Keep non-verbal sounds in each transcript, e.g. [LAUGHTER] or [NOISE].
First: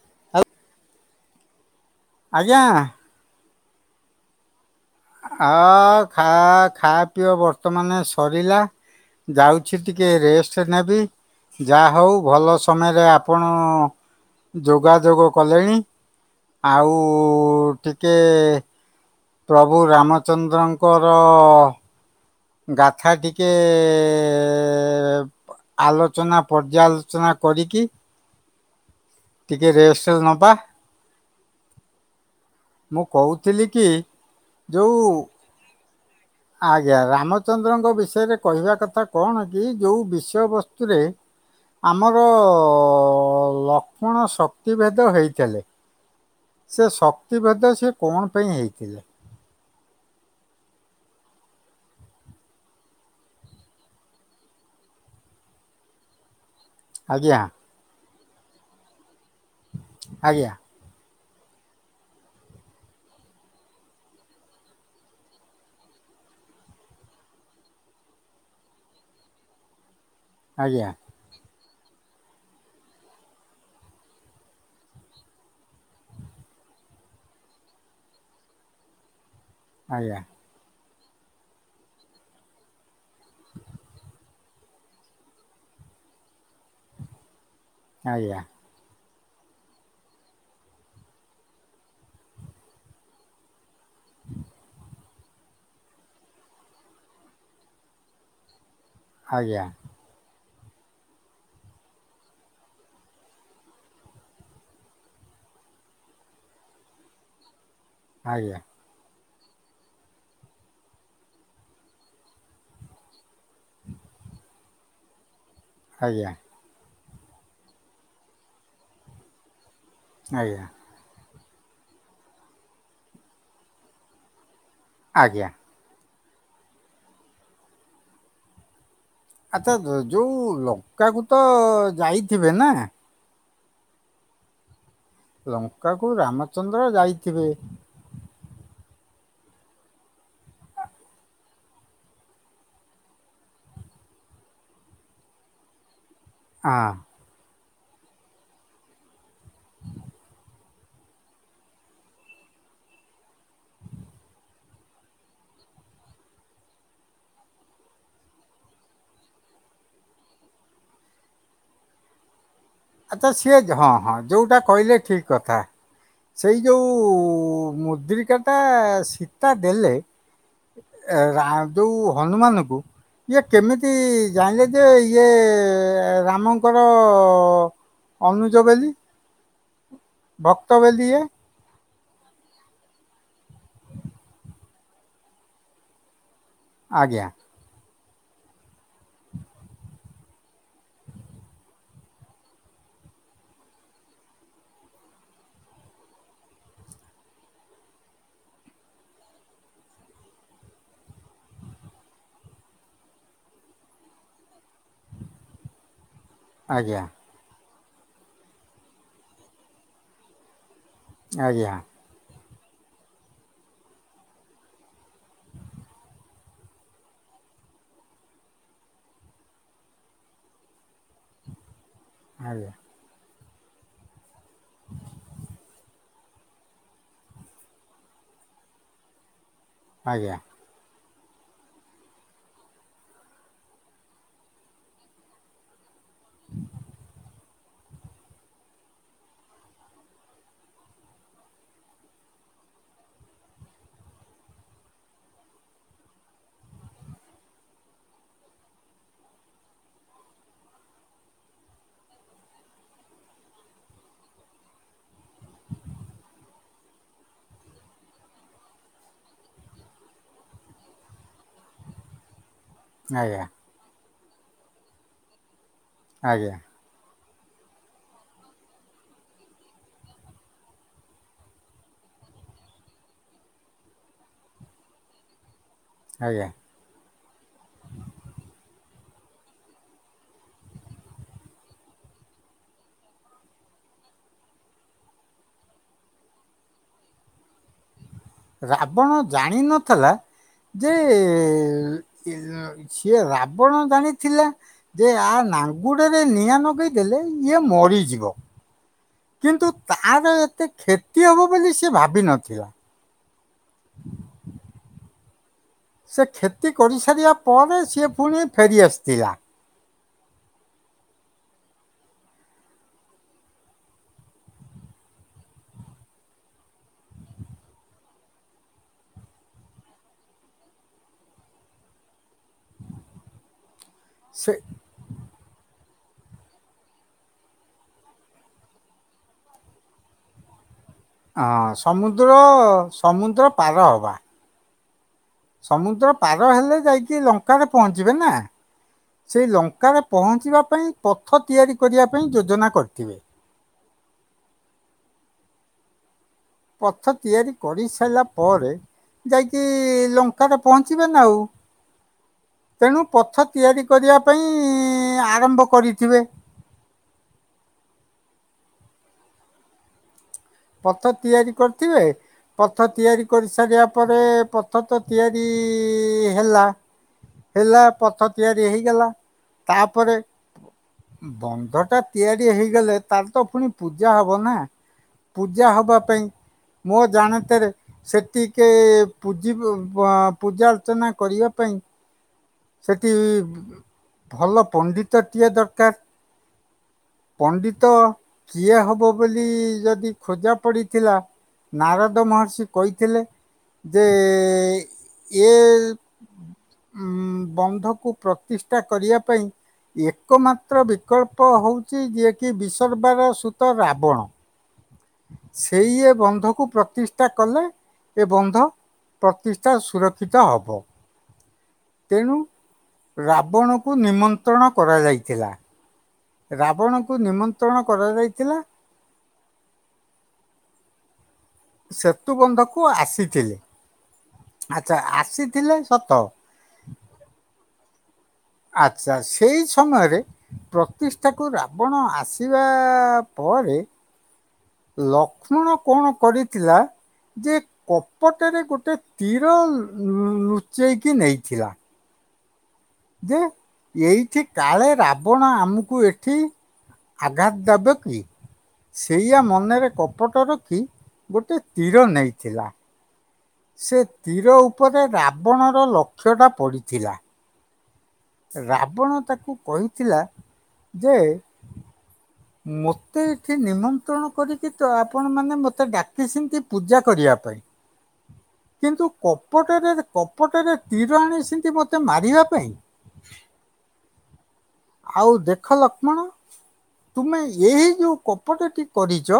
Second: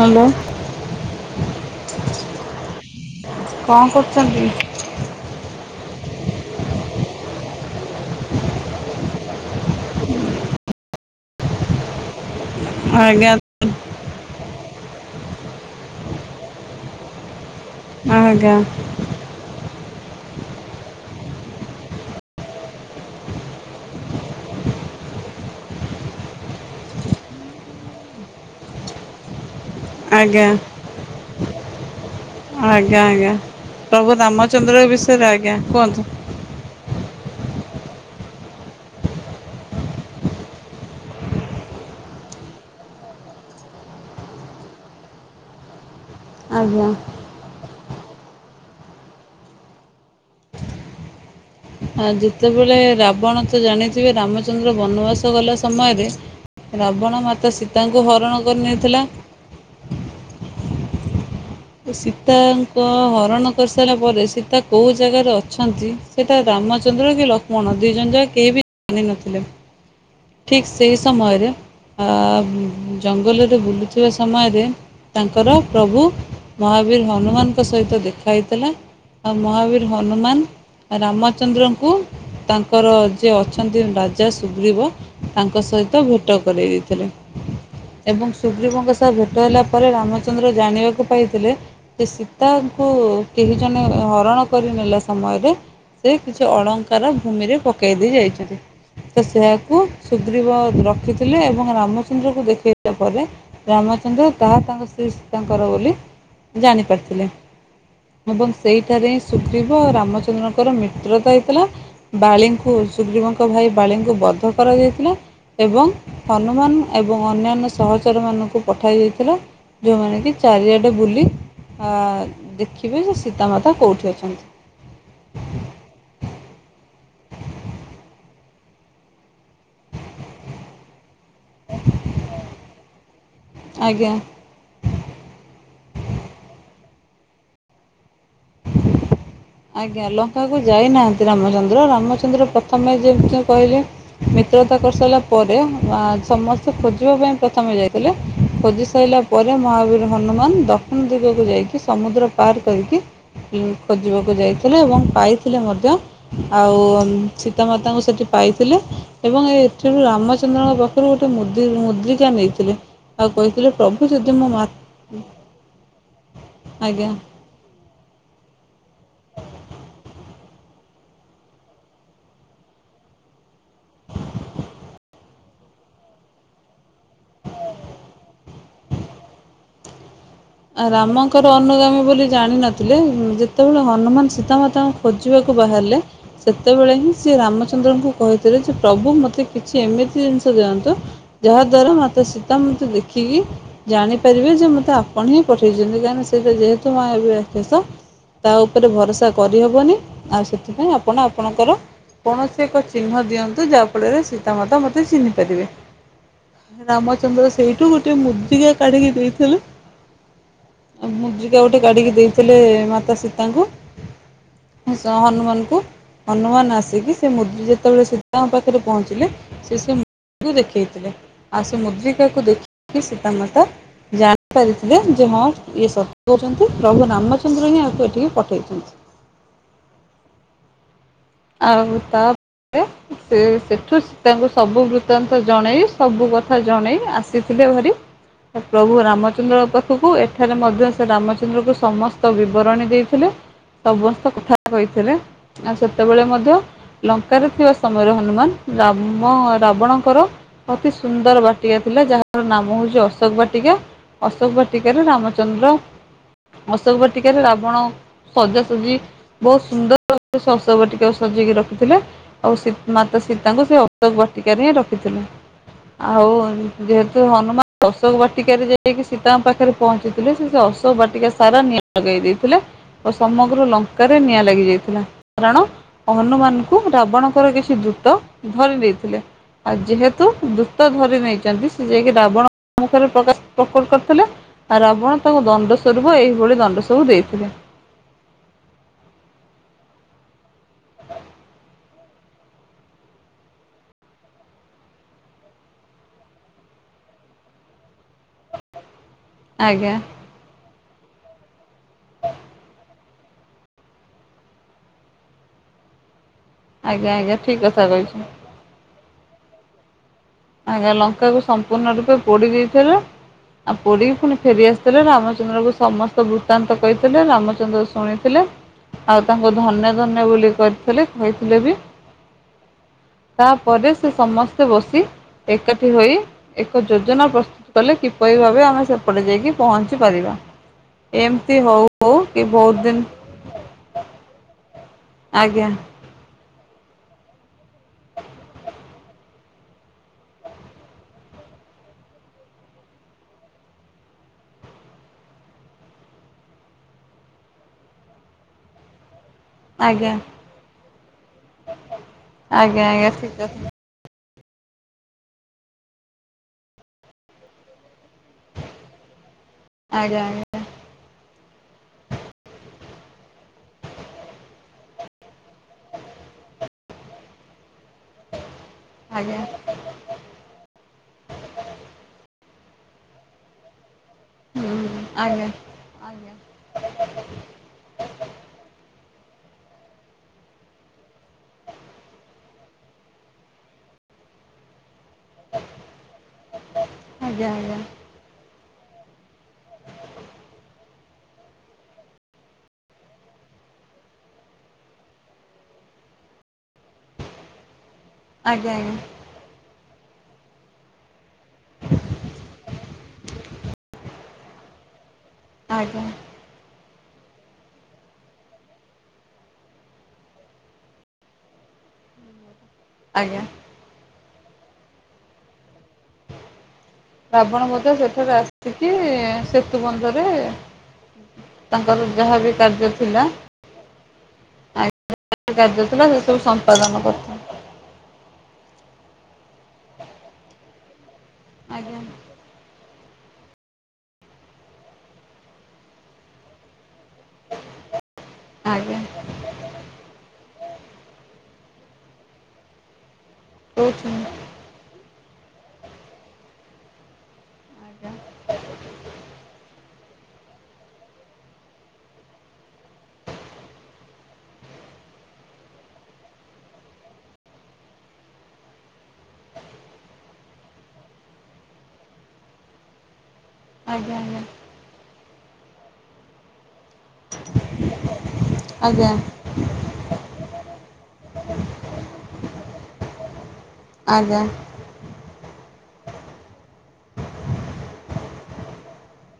Hello. ଆଜ୍ଞା। କଣ କରୁଚନ୍ତି? ଆଓ ଖା ଖା ପିଅ ବର୍ତ୍ତମାନେ ସରିଲା। ଯାଉଛି ଟିକେ ରେଷ୍ଟ ନେବି। ଯା ହଉ ଭଲ ତମେରେ ଆଜ୍ଞା ଆପଣ ଯୋଗାଯୋଗ କଲେଣି ଆଉ ଟିକେ ମା ଆଜ୍ଞା। ପ୍ରଭୁ ରାମଚନ୍ଦ୍ରଙ୍କର ଗାଥା ଟିକେ ଆଲୋଚନା ପର୍ଯ୍ୟାଲୋଚନା କରିକି ଟିକେ ରେଷ୍ଟ ନବା। ଆଜ୍ଞା ମୁଁ ଆଜ୍ଞା କହୁଥିଲି କି ପ୍ରଭୁ ରାମଚନ୍ଦ୍ର ଯୋଉ ବିଷୟରେ ଆଜ୍ଞା କୁହନ୍ତୁ। ଆଜ୍ଞା ରାମଚନ୍ଦ୍ରଙ୍କ ବିଷୟରେ କହିବା କଥା କଣ କି ଯୋଉ ବିଷୟ ବସ୍ତୁରେ ଆମର ଲକ୍ଷ୍ମଣ ଶକ୍ତିଭେଦ ହେଇଥେଲେ। ସେ ଆଜ୍ଞା। ଶକ୍ତିଭେଦ ସେ କଣ ପାଇଁ ହେଇଥିଲେ? ଆଁ ଯେତେବେଳେ ରାବଣ ତ ଜାଣିଥିବେ ରାମଚନ୍ଦ୍ର ବନବାସ ଗଲା ସମୟରେ ରାବଣ ଆଜ୍ଞା ମାତା ସୀତାଙ୍କୁ ହରଣ କରି ନେଇଥିଲା। ଆଜ୍ଞା। ସୀତାଙ୍କ ହରଣ କରିସାରିଲା ପରେ ସୀତା କୋଉ ଜାଗାରେ ଅଛନ୍ତି? ସେଟା ରାମଚନ୍ଦ୍ରକି ଲକ୍ଷ୍ମଣ ଦିଇଜଣ ଯାକ କେହିବି ଜାନିନଥିଲେ। ଠିକ୍ ଆଜ୍ଞା ସେହି ସମୟରେ ଆ ଜଙ୍ଗଲରେ ବୁଲୁଥିବା ସମୟରେ ତାଙ୍କର ପ୍ରଭୁ ମହାବୀର୍ ହନୁମାନଙ୍କ ସହିତ ଦେଖା ହେଇଥିଲା। ଆଉ ମହାବୀର ଆଜ୍ଞା ହନୁମାନ ରାମଚନ୍ଦ୍ରଙ୍କୁ ତାଙ୍କର ଯିଏ ଅଛନ୍ତି ରା ରାଜା ସୁଗ୍ରୀବ ତାଙ୍କ ସହିତ ଭେଟ କରେଇ ଦେଇଥିଲେ ଏବଂ ଆଜ୍ଞା ସୁଗ୍ରୀବଙ୍କ ସ ହିତ ଭେଟହେଲା ପରେ ରାମଚନ୍ଦ୍ର ଜାଣିବାକୁ ପାଇଥିଲେ ଯେ ସୀତାଙ୍କୁ କେହି ଜଣେ ହରଣ କରିନେଲା ସମୟରେ ସେକିଛି ଅଳଙ୍କାର ଭୂମିରେ ପକେଇ ଦେଇ ଯାଇଛନ୍ତି ସେ ଆଜ୍ଞା ସେଆକୁ ସୁଗ୍ରୀବ ରଖିଥିଲେ ଏବଂ ରାମଚନ୍ଦ୍ରକୁ ଦେଖେଇବା ପରେ ରାମଚନ୍ଦ୍ର ତାହା ତାଙ୍କ ସ୍ତ୍ରୀ ସତାଙ୍କର ବୋଲି ଜାଣି ପାରିଥିଲେ। ଏବଂ ଆଜ୍ଞା ସେଇ ଠାରେ ସୁଗ୍ରୀବ ରାମଚନ୍ଦ୍ରଙ୍କର ମିତ୍ରତା ହେଇଥିଲା ବାଳିଙ୍କୁ ସୁଗ୍ରୀବଙ୍କ ତ ଭାଇ ବାଳୀଙ୍କୁ ବଦ୍ଧ କରାଯାଇଥିଲା ଏବଂ ଆଜ୍ଞା ହନୁମାନ ଏବଂ ଅନ୍ୟାନ୍ୟ ସହଚର ମାନଙ୍କୁ ପଠାଇ ଦେଇଥିଲେ ଯେଉଁମାନେ କି ଆଜ୍ଞା ଚାରିଆ ଆଡ଼େ ବୁଲି ଆ ଦେଖିବେଯେ ସୀତାମାତା କୋଉଠି ଅଛନ୍ତି। ଆଜ୍ଞା। ଆଚ୍ଚା ଯ ଯୋଉ ଲଙ୍କାକୁତ ଯାଇଥିବେନା? ଆଜ୍ଞା। ଲଙ୍କାକୁ ରାମଚନ୍ଦ୍ର ଯାଇଥିବେ। ଆଜ୍ଞା ଲଙ୍କାକୁ ଯାଇନାହାନ୍ତି ରାମଚନ୍ଦ୍ର ରାମଚନ୍ଦ୍ର ପ୍ରଥମେ ଯେମିତି କହିଲେ ମିତ୍ରତା କରିସାରିଲା ପରେ ଅଁ ସମସ୍ତେ ହଁ ଖୋଜିବା ପାଇଁ ପ୍ରଥମେ ଯାଇ ଥିଲେ ଖୋଜି ସାଇଲାପରେ ମହାବୀର ହନୁମାନ ଦକ୍ଷିଣ ଦିଗକୁ ଯାଇକି ସମୁଦ୍ର ପାର କରିକି ଉଁ ଖୋଜିବାକୁ ଯାଇଥିଲେ ଏବଂ ପାଇଥିଲେ ମଧ୍ୟ ଆଉ ସୀତାମାତାଙ୍କୁ ସେଠି ପାଇଥିଲେ ଏବଂ ଏଥିରୁ ରାମଚନ୍ଦ୍ରଙ୍କ ହାତରୁ ଗୋଟେ ମୁଦି ମୁଦ୍ରିକା ନେଇଥିଲେ। ଆଉ ଆଚ୍ଛା ସିଏ କହିଥିଲେ ହଁ ପ୍ରଭୁ ହଁ ଯଦି ମୋ ଯୋଉଟା ମା କହିଲେ ଠିକ୍ କଥା। ସେଇ ଯୋଉଁ ଆଜ୍ଞା ମୁଦ୍ରିକାଟା ସୀତା ଦେଲେ ଏ ରା ଯୋଉ ହନୁମାନକୁ ଇଏ କେମିତି ଜାଣିଲେଯେ ଇଏ ରାମଙ୍କର ଅନୁଜ ବୋଲି। ଭକ୍ତ ଆ ବୋଲି ଇଏ ରାମଙ୍କର ଅନୁଗାମୀ ବୋଲି ଜାଣିନଥିଲେ ଯେତେବେଳେ ହନୁମାନ ସୀତାମାତାଙ୍କୁ ଖୋଜିବାକୁ ବାହାରିଲେ ସେତେବେଳେ ହିଁ ଆଜ୍ଞା ସେରାମଚନ୍ଦ୍ରଙ୍କୁ କହିଥିଲେଯେ ପ୍ରଭୁ ମୋତେ କିଛି ଏମିତି ଜିନିଷ ଦିଅନ୍ତୁ। ଯାହାଦ୍ୱାରା ମୋତେ ସୀତା ମାତା ଦେଖିକି ଜାଣିପାରିବେ ଯେ ମୋତେ ଆ ଆପଣହିଁ ପଠେଇଛନ୍ତି କାହିଁକିନା ସେଇଟା ଯେହେତୁ ମାୟାବୀ ରାକ୍ଷସ ତାଉପରେ ଭରସା କରିହେବନି ଆଉ ସେଥିପାଇଁ ଆପଣ ଆପଣଙ୍କର କୌଣସି ଏକ ଚିହ୍ନ ଦିଅନ୍ତୁ ଯାହାଫଳରେ ସୀତାମାତା ମୋତେ ଚିହ୍ନିପାରିବେ। ଆଜ୍ଞା ରାମଚନ୍ଦ୍ର ସେଇଠୁ ଗୋଟେ ମୁଦ୍ରିକା କାଢିକି ଦେଇଥିଲୁ। ଆ ମୁଦ୍ରିକା ଆଜ୍ଞା ଗୋଟେ କାଢିକି ଦେଇଥିଲେ ମାତା ସୀତାଙ୍କୁ ସ ହନୁମାନଙ୍କୁ। ହନୁମାନ ଆସିକି ସେମୁଦ୍ରି ଯେତେବେଳେ ସୀତାଙ୍କ ପାଖରେ ପହଞ୍ଚିଲେ ସିଏ ସେମୁଦିକୁ ଦେଖେଇଥିଲେ ଆଉ ସେ ମୁଦ୍ରି କାକୁ ଆଜ୍ଞା ଦେଖିକି ସୀତାମାତା ଜାଣିପାରି ଯେ ହଁ ଇଏ ସତ କହୁଛନ୍ତି ପ୍ରଭୁ ରାମଚନ୍ଦ୍ର ହିଁ ଏହାକୁ ଏଠିକି ପଠାଇଛନ୍ତି। ଆଜ୍ଞା। ଆଉ ତାପରେ ସେସେଠୁ ସୀତାଙ୍କୁ ସବୁ ବୃତ୍ତାନ୍ତ ଜଣେଇ ସବୁ କଥା ଜଣେଇ ଆସିଥିଲେ ଭାରି। ସେ ପ୍ରଭୁ ରାମଚନ୍ଦ୍ରଙ୍କ ପାଖକୁ ଏଠାରେ ମଧ୍ୟ ସେ ରାମଚନ୍ଦ୍ରକୁ ସମସ୍ତ ବିବରଣୀ ଦେଇଥିଲେ। ସମସ୍ତ କଥା କହିଥିଲେ ଆଉ ସେତେବେଳେ ମଧ୍ୟ ଲଙ୍କାରେ ଥିବା ସମୟରେ ହନୁମାନ ରାମ ରାବଣଙ୍କର ଅତି ସୁନ୍ଦର ବାଟିକା ଥିଲା ଯାହାର ନାମ ହଉଛି ଅଶୋକ ବାଟିକା। ଅଶୋକ ବାଟିକାରେ ରାମଚନ୍ଦ୍ର ଅଶୋକ ବାଟିକାରେ ରାବଣ ସଜାସଜି ବହୁତ ସୁନ୍ଦର ସ ଅଶୋକ ବାଟିକାକୁ ସଜେଇକି ରଖିଥିଲେ ଆଉ ସୀ ମାତା ଆଜ୍ଞା ସୀତାଙ୍କୁ ସେ ତ ବାଟିକାରେ ହିଁ ରଖିଥିଲା ଆଉ ଆଜ୍ଞା ଯେହେତୁ ହନୁମାନ ଅଶୋକ ବାଟିକାରେ ଯାଇକି ସୀତାଙ୍କ ପାଖରେ ପହଞ୍ଚିଥିଲେ ସେ ସେ ଅଶୋକ ବାଟିକା ସାରା ନିଆଁ ଲଗେଇ ଦେଇଥିଲେ ଓ ସମଗ୍ର ଲଙ୍କାରେ ନିଆଁ ଲାଗିଯାଇଥିଲା କାରଣ ଆଜ୍ଞା ହନୁମାନ କୁ ରାବଣଙ୍କର କିଛି ଦୂତ ଧରି ନେଇଥିଲେ। ଆଉ ଯେହେତୁ ଦୂତ ଧରି ନେଇଛନ୍ତି ସେ ଯାଇକି ରାବଣ ମୁଖରେ ପ୍ରକାଶ ପ୍ରକପ କରିଥିଲେ। ଆ ରାବଣ ତାକୁ ଦଣ୍ଡ ସ୍ୱରୂପ ଏହିଭଳି ଦଣ୍ଡ ସବୁ ଦେଇଥିଲେ। ରାବଣ ଜାଣିନଥିଲା ଯେ ଇ ସିଏ ରାବଣ ଜାଣିଥିଲା। ଯେ ଆ ନାଙ୍ଗୁଡରେ ନିଆଁ ନଗେଇଦେଲେ ଇଏ ମରିଯିବ। କିନ୍ତୁ ଆଜ୍ଞା ତାର ଏତେ କ୍ଷତି ହବ ବୋଲି ସେ ଭାବିିନଥିଲା। ସେ କ୍ଷତି ଆଜ୍ଞା କରିସାରିବା ଆଜ୍ଞା ଠିକ ପରେ କଥା ସିଏ କହିଛନ୍ତି। ପୁଣି ଫେରିଆସିଥିଲା। ଆଜ୍ଞା ଲଙ୍କାକୁ ସମ୍ପୂର୍ଣ୍ଣ ରୂପେ ପୋଡି ଦେଇଥିଲା। ଆଉ ପୋଡିକି ପୁଣି ଫେରିଆସିଥିଲେ ରାମଚନ୍ଦ୍ରଙ୍କୁ ସମସ୍ତ ବୃତ୍ତାନ୍ତ କହିଥିଲେ ରାମଚନ୍ଦ୍ର ଶୁଣିଥିଲେ। ଆଉ ତାଙ୍କୁ ଧନ୍ୟ ଧନ୍ୟ ବୋଲି କରିଥିଲେ କହିଥିଲେ ବି ତା ପରେ ସେ ସମସ୍ତେ ବସି ଏକାଠି ହୋଇ ଏକ ଯୋଜନା ପ୍ରସ୍ତୁତ କଲେ କିପରି ଭାବେ ଆମେ ସେପଟେ ଯାଇକି ପହଞ୍ଚି ପାରିବା। ଏମତି ହଁ, ହଉ ହଉ ସମୁଦ୍ର କି ଭୋଉତ ଦିନ ସମୁଦ୍ର ପାର ହବା। ଆଜ୍ଞା ସମୁଦ୍ର ପାର ହେଲେ ଯାଇକି ଲଙ୍କାରେ ପହଞ୍ଚିବେ ନା। ସେଇ ଲଙ୍କାରେ ପହଞ୍ଚିବା ପାଇଁ ପଥ ତିଆରି କରିବା ପାଇଁ ଯୋଜନା କରିଥିବେ। ପଥ ତିଆରି କରିସାରିଲା ପରେ ଯାଇ କି ଆଜ୍ଞା ଲଙ୍କାରେ ପହଞ୍ଚିବେ ନା ଆଉ ଆଜ୍ଞା ତେଣୁ ଆଜ୍ଞା ଠିକ ପଥ କଥା ତିଆରି କରିବା ପାଇଁ ଆରମ୍ଭ କରିଥିବେ। ଆଜ୍ଞା ଆଜ୍ଞା। ପଥ ତିଆରି କରିଥିବେ। ପଥ ତିଆରି କରିସାରିବା ପରେ ପଥ ତ ତିଆରି ହେଲା। ହେଲା ପଥ ତିଆରି ହେଇଗଲା ଆଜ୍ଞା ତାପରେ ବନ୍ଧ ଟା ତିଆରି ହେଇଗଲେ ତାର ତ ପୁଣି ପୂଜା ହବ ନା। ହୁଁ ଆଜ୍ଞା ପୂଜା ହବା ପାଇଁ ଆଜ୍ଞା ମୋ ଜାଣତରେ ସେତିିକେ ପୂଜି ଅ ପୂଜା ଅର୍ଚ୍ଚନା କରିବା ପାଇଁ ସେଟି ଭଲ ପଣ୍ଡିତଟିଏ ଦରକାର। ଆଜ୍ଞା ପଣ୍ଡିତ କିଏ ହବ ବୋଲି ଯଦି ଖୋଜା ପଡିଥିଲା। ନାରଦ ମହର୍ଷି କଇଥିଲେ ଯେ ଇଏ ଉଁ ବନ୍ଧକୁ ପ୍ରତିଷ୍ଠା ଆଜ୍ଞା କରିବା ପାଇଁ। ଏକ ମାତ୍ର ବିକଳ୍ପ ହଉଛି ଯିଏକି ବିସର୍ବାର ସୂତ ରାବଣ। [INAUDIBLE] ଆଜ୍ଞା ସେଇ ଆଜ୍ଞା ଏ ବନ୍ଧକୁ ପ୍ରତିଷ୍ ଷ୍ଟା କଲେ ଏ ବନ୍ଧ ପ୍ରତିଷ୍ଠା ସୁରକ୍ଷିତ ହେବ। ତେଣୁ ଆଜ୍ଞା ରାବଣକୁ ନିମନ୍ତ୍ରଣ କରାଯାଇଥିଲା। ରାବଣଙ୍କୁ ନିମନ୍ତ୍ରଣ କରାଯାଇଥିଲା। କି ସେତୁ ବନ୍ଧରେ ତାଙ୍କର ସେତୁ ଯାହାବି ବନ୍ଧକୁ କାର୍ଯ୍ୟ ଥିଲା ଆସିଥିଲେ ଆଚ୍ଛା [UNINTELLIGIBLE] ଆସିଥିଲେ କାର୍ଯ୍ୟ ଥିଲା ସତ ସେ ସବୁ ସ [UNINTELLIGIBLE] ଆଚ୍ଛା ସେଇ ସମୟରେ ପ୍ରତିଷ୍ଠାକୁ ଆଜ୍ଞା ରାବଣ ଆସେ ବା ପରେ ଲକ୍ଷ୍ମଣ କଣ କରିଥିଲା ଯେ କପଟରେ ଗୋଟେ ଆଜ୍ଞା ତି ର ଲୁଚେଇକି ନେଇଥିଲା। ଯେ କହୁଛି ଏଇଠି କାଳେ ରାବଣ ଆମକୁ ଏଠି ଆଘାତ ଦେବେ ଆଜ୍ଞା କି? ସେଇଆ ମନରେ କପଟ ରଖି ଗୋଟେ ତୀର ନେଇଥିଲା। ସେ ତୀର ଉପରେ ରାବଣର ଲକ୍ଷ୍ୟଟା ପଡ଼ିଥିଲା। ରାବଣ ତାକୁ କହିଥିଲା ଯେ ମୋତେ ଏଠି ଆଜ୍ଞା ନିମନ୍ତ୍ରଣ ଆଜ୍ଞା କରି କି ତ ଆପଣ ମାନେ ମୋତେ ଡାକି ଛନ୍ତି ପୂଜା କରିବା ପାଇଁ। କିନ୍ତୁ ଆଜ୍ଞା କପଟରେ କପଟରେ ତୀର ଆଣିଚନ୍ତି ମତେ ମାରିବା ପାଇଁ। ଆଜ୍ଞା। ଆଉ ଦେଖ ଲକ୍ଷ୍ମଣ ତୁମେ ଏହି ଯୋଉ କପଟଟି କରିଛ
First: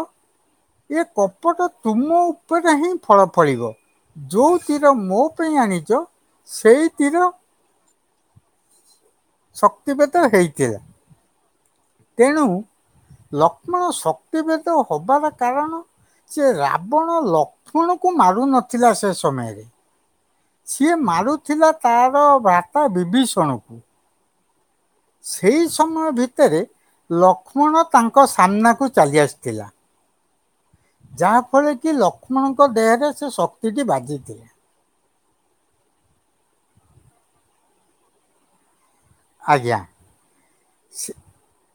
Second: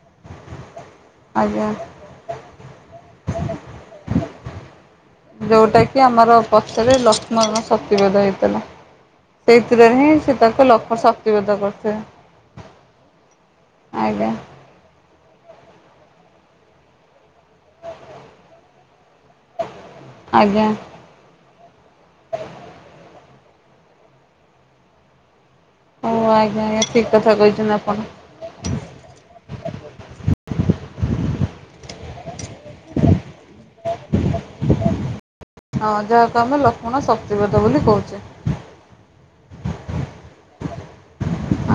ଏ ଆଜ୍ଞା କପଟ ତୁମ ଉପରେ ହିଁ ଫଳ ଫଳିବ ଯେଉଁ ତୀର ମୋ ପାଇଁ ଯୋଉଟା ଆଣିଛ ସେଇ ତୀର ଶକ୍ତିବଧ ହେଇଥିଲା। ସେଇଥିରେ ହିଁ ଶକ୍ତିବେଦ ସେ ତାକୁ ହେଇଥିଲା ଲକ ଶକ୍ତୀ ବିଧ ତେଣୁ କରିଥାଏ। ଲକ୍ଷ୍ମଣ ଶକ୍ତି ଭେଦ ହବାର କାରଣ ସେ ରାବଣ ଲକ୍ଷ୍ମଣକୁ ମାରୁ ନଥିଲା ସେ ସମୟରେ। ଆଜ୍ଞା ସିଏ ମାରୁଥିଲା ତାର ଭ୍ରାତା ବିଭୀଷଣ କୁ। ସେଇ ସମୟ ହଉ ଭିତରେ ଆଜ୍ଞା ଆଜ୍ଞା ଠିକ୍ କଥା କହିଛନ୍ତି ଲକ୍ଷ୍ମଣ ଆପଣ। ତାଙ୍କ ସାମ୍ନାକୁ ଚାଲି ଆସିଥିଲା। ଯାହାଫଳରେ କି ଲକ୍ଷ୍ମଣଙ୍କ ଦେହରେ ସେ ଶକ୍ତିଟି ବାଜିିଥିଲେ। ହଁ ଯାହାକୁ ଆମେ ଲକ୍ଷ୍ମଣ ଶକ୍ତି ଭେଦ ବୋଲି କହୁଛେ। ଆଜ୍ଞା ସେ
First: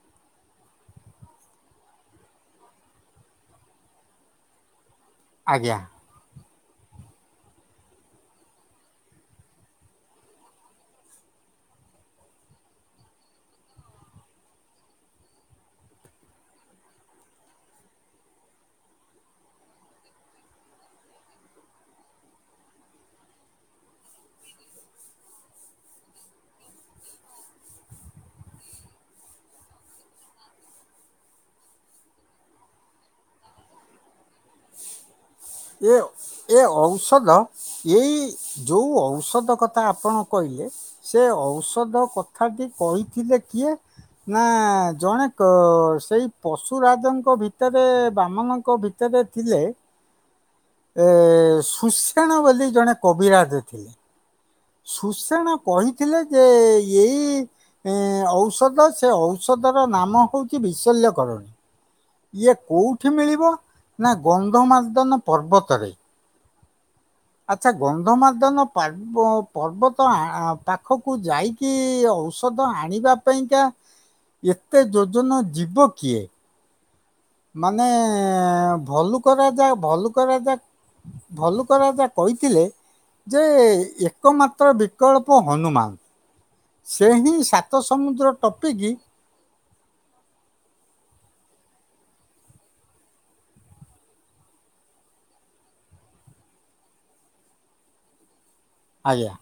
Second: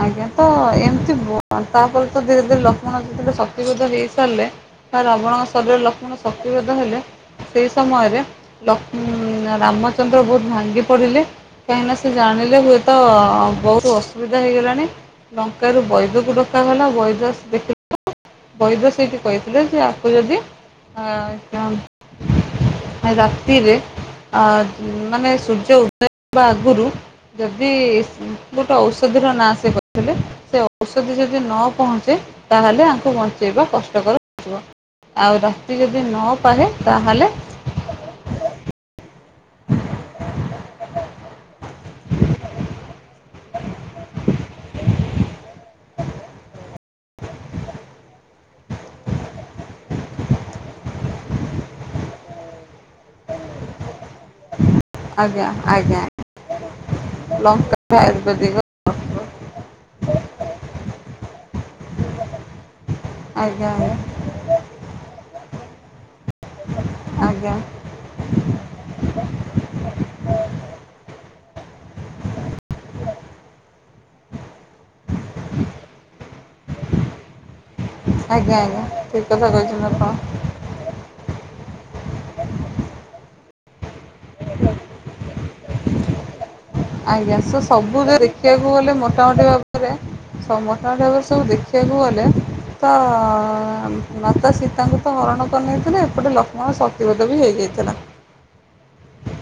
ଆଜ୍ଞା ତ ଏମିତି ବ ତାପରେ ତ ଧୀରେ ଧୀରେ ଲକ୍ଷ୍ମୀନ ଜେତେଳେ ଶକ୍ତୀ ବିଧ ହେଇ ସାରିଲେ। ରାବଣଙ୍କ ଆଜ୍ଞା ଶରୀରରେ ଲକ୍ଷ୍ମଣ ଶକ୍ତିଭେଦ ହେଲେ। ସେଇ ସମୟରେ ଲକ୍ଷ୍ମୀ ରାମଚନ୍ଦ୍ର ବହୁତ ଭାଙ୍ଗି ପଡିଲେ। କାହିଁକିନା ସେ ଜାଣିଲେ ହୁଏତ ବହୁତ ଅସୁବିଧା ହେଇଗଲାଣ ଣି ଲଙ୍କାରୁ ବୈଦକୁ ଡକାଗଲା ବୈଦ ସେ ଦେଖ ବୈଦ ସେଇଠି କହିଥିଲେ ଯେ ଆକୁ ଯଦି ଆଁ କ ରାତିରେ ଅ ମାନେ ସୂର୍ଯ୍ୟ ଉଦୟବା ଆଗରୁ ଯଦି ଗୋଟେ ଔଷଧିର ନାଁ ସେ କହିଥିଲେ। ସେ ଔଷଧି ଯଦି ନ ପହଞ୍ଚେ ତାହେଲେ ଆ ଙ୍କୁ ବଞ୍ଚେଇବା କଷ୍ଟକର ହେଥିବ ଆଉ ରାତି ଏ ଯଦି ଏ ନପାହେ ଔଷଧ ତାହେଲେ ଏଇ ଯୋଉ ଔଷଧ କଥା ଆପଣ କହିଲେ। ସେ ଔଷଧ କଥାଟି କହିଥିଲେ କିଏ। ନା ଜଣେ କ ସେଇ ପଶୁରାଜଙ୍କ ଭିତରେ ବାମନଙ୍କ ଭିତ ତରେ ଥିଲେ। ଏ ସୁଷେଣ ବୋଲି ଜଣେ କବିରାଜ ଥିଲେ। ଆଜ୍ଞା ସୁସେଣ ଆଜ୍ଞା କହିଥିଲେ ଯେ ଏଇ ଲଙ୍କା ଆୟୁର୍ବେଦିକ ଔଷଧ ସେ ଔ ଷଧର ନାମ ହଉଛି ବିଲଲ୍ୟ କରଣି ଇଏ କୋଉଠି ମିଳିବ ଆଜ୍ଞା ଆଜ୍ଞା ନା ଗନ୍ଧମାର୍ଦ୍ଧନ ପର୍ବତରେ। ଆଜ୍ଞା ଆଚ୍ଛା ଗନ୍ଧମାର୍ଦ୍ଧନ ପାର୍ବ ପର୍ବତ ଆଁ ଆ ପାଖକୁ ଯାଇକି ଔଷଧ ଆଣିବା ପାଇଁକା ଏତେ ଯୋଜନ ଯିବ କିଏ। ମାନେ ଆଜ୍ଞା ଆଜ୍ଞା ଠିକ୍ ଭଲ୍ଲୁକ କଥା ରାଜା କହିଛନ୍ତି ଆପଣ। ଭଲ୍ଲୁକ ରାଜା ଭଲ୍ଲୁକ ରାଜା କହିଥିଲେ ଯେ ଏକମାତ୍ର ବିକଳ୍ପ ହନୁମାନ। ସେ ହିଁ ଆଜ୍ଞା ସେ ସାତ ସବୁ ସମୁଦ୍ର ଦେଖିବାକୁ ଗଲେ ଟପିକି ମୋଟାମୋଟି ଭାବରେ ସମସ୍ତ ଙ୍କ ଠାରୁ ସବୁ ଦେଖିବାକୁ ଗଲେ ତ ମାତା ସୀତାଙ୍କୁ ହରଣ କରି ନେଇଥିଲେ, ଏପଟେ ଲକ୍ଷ୍ମଣ ସତିବେଦ ବି ହେଇଯାଇଥିଲା। ଆଜ୍ଞା।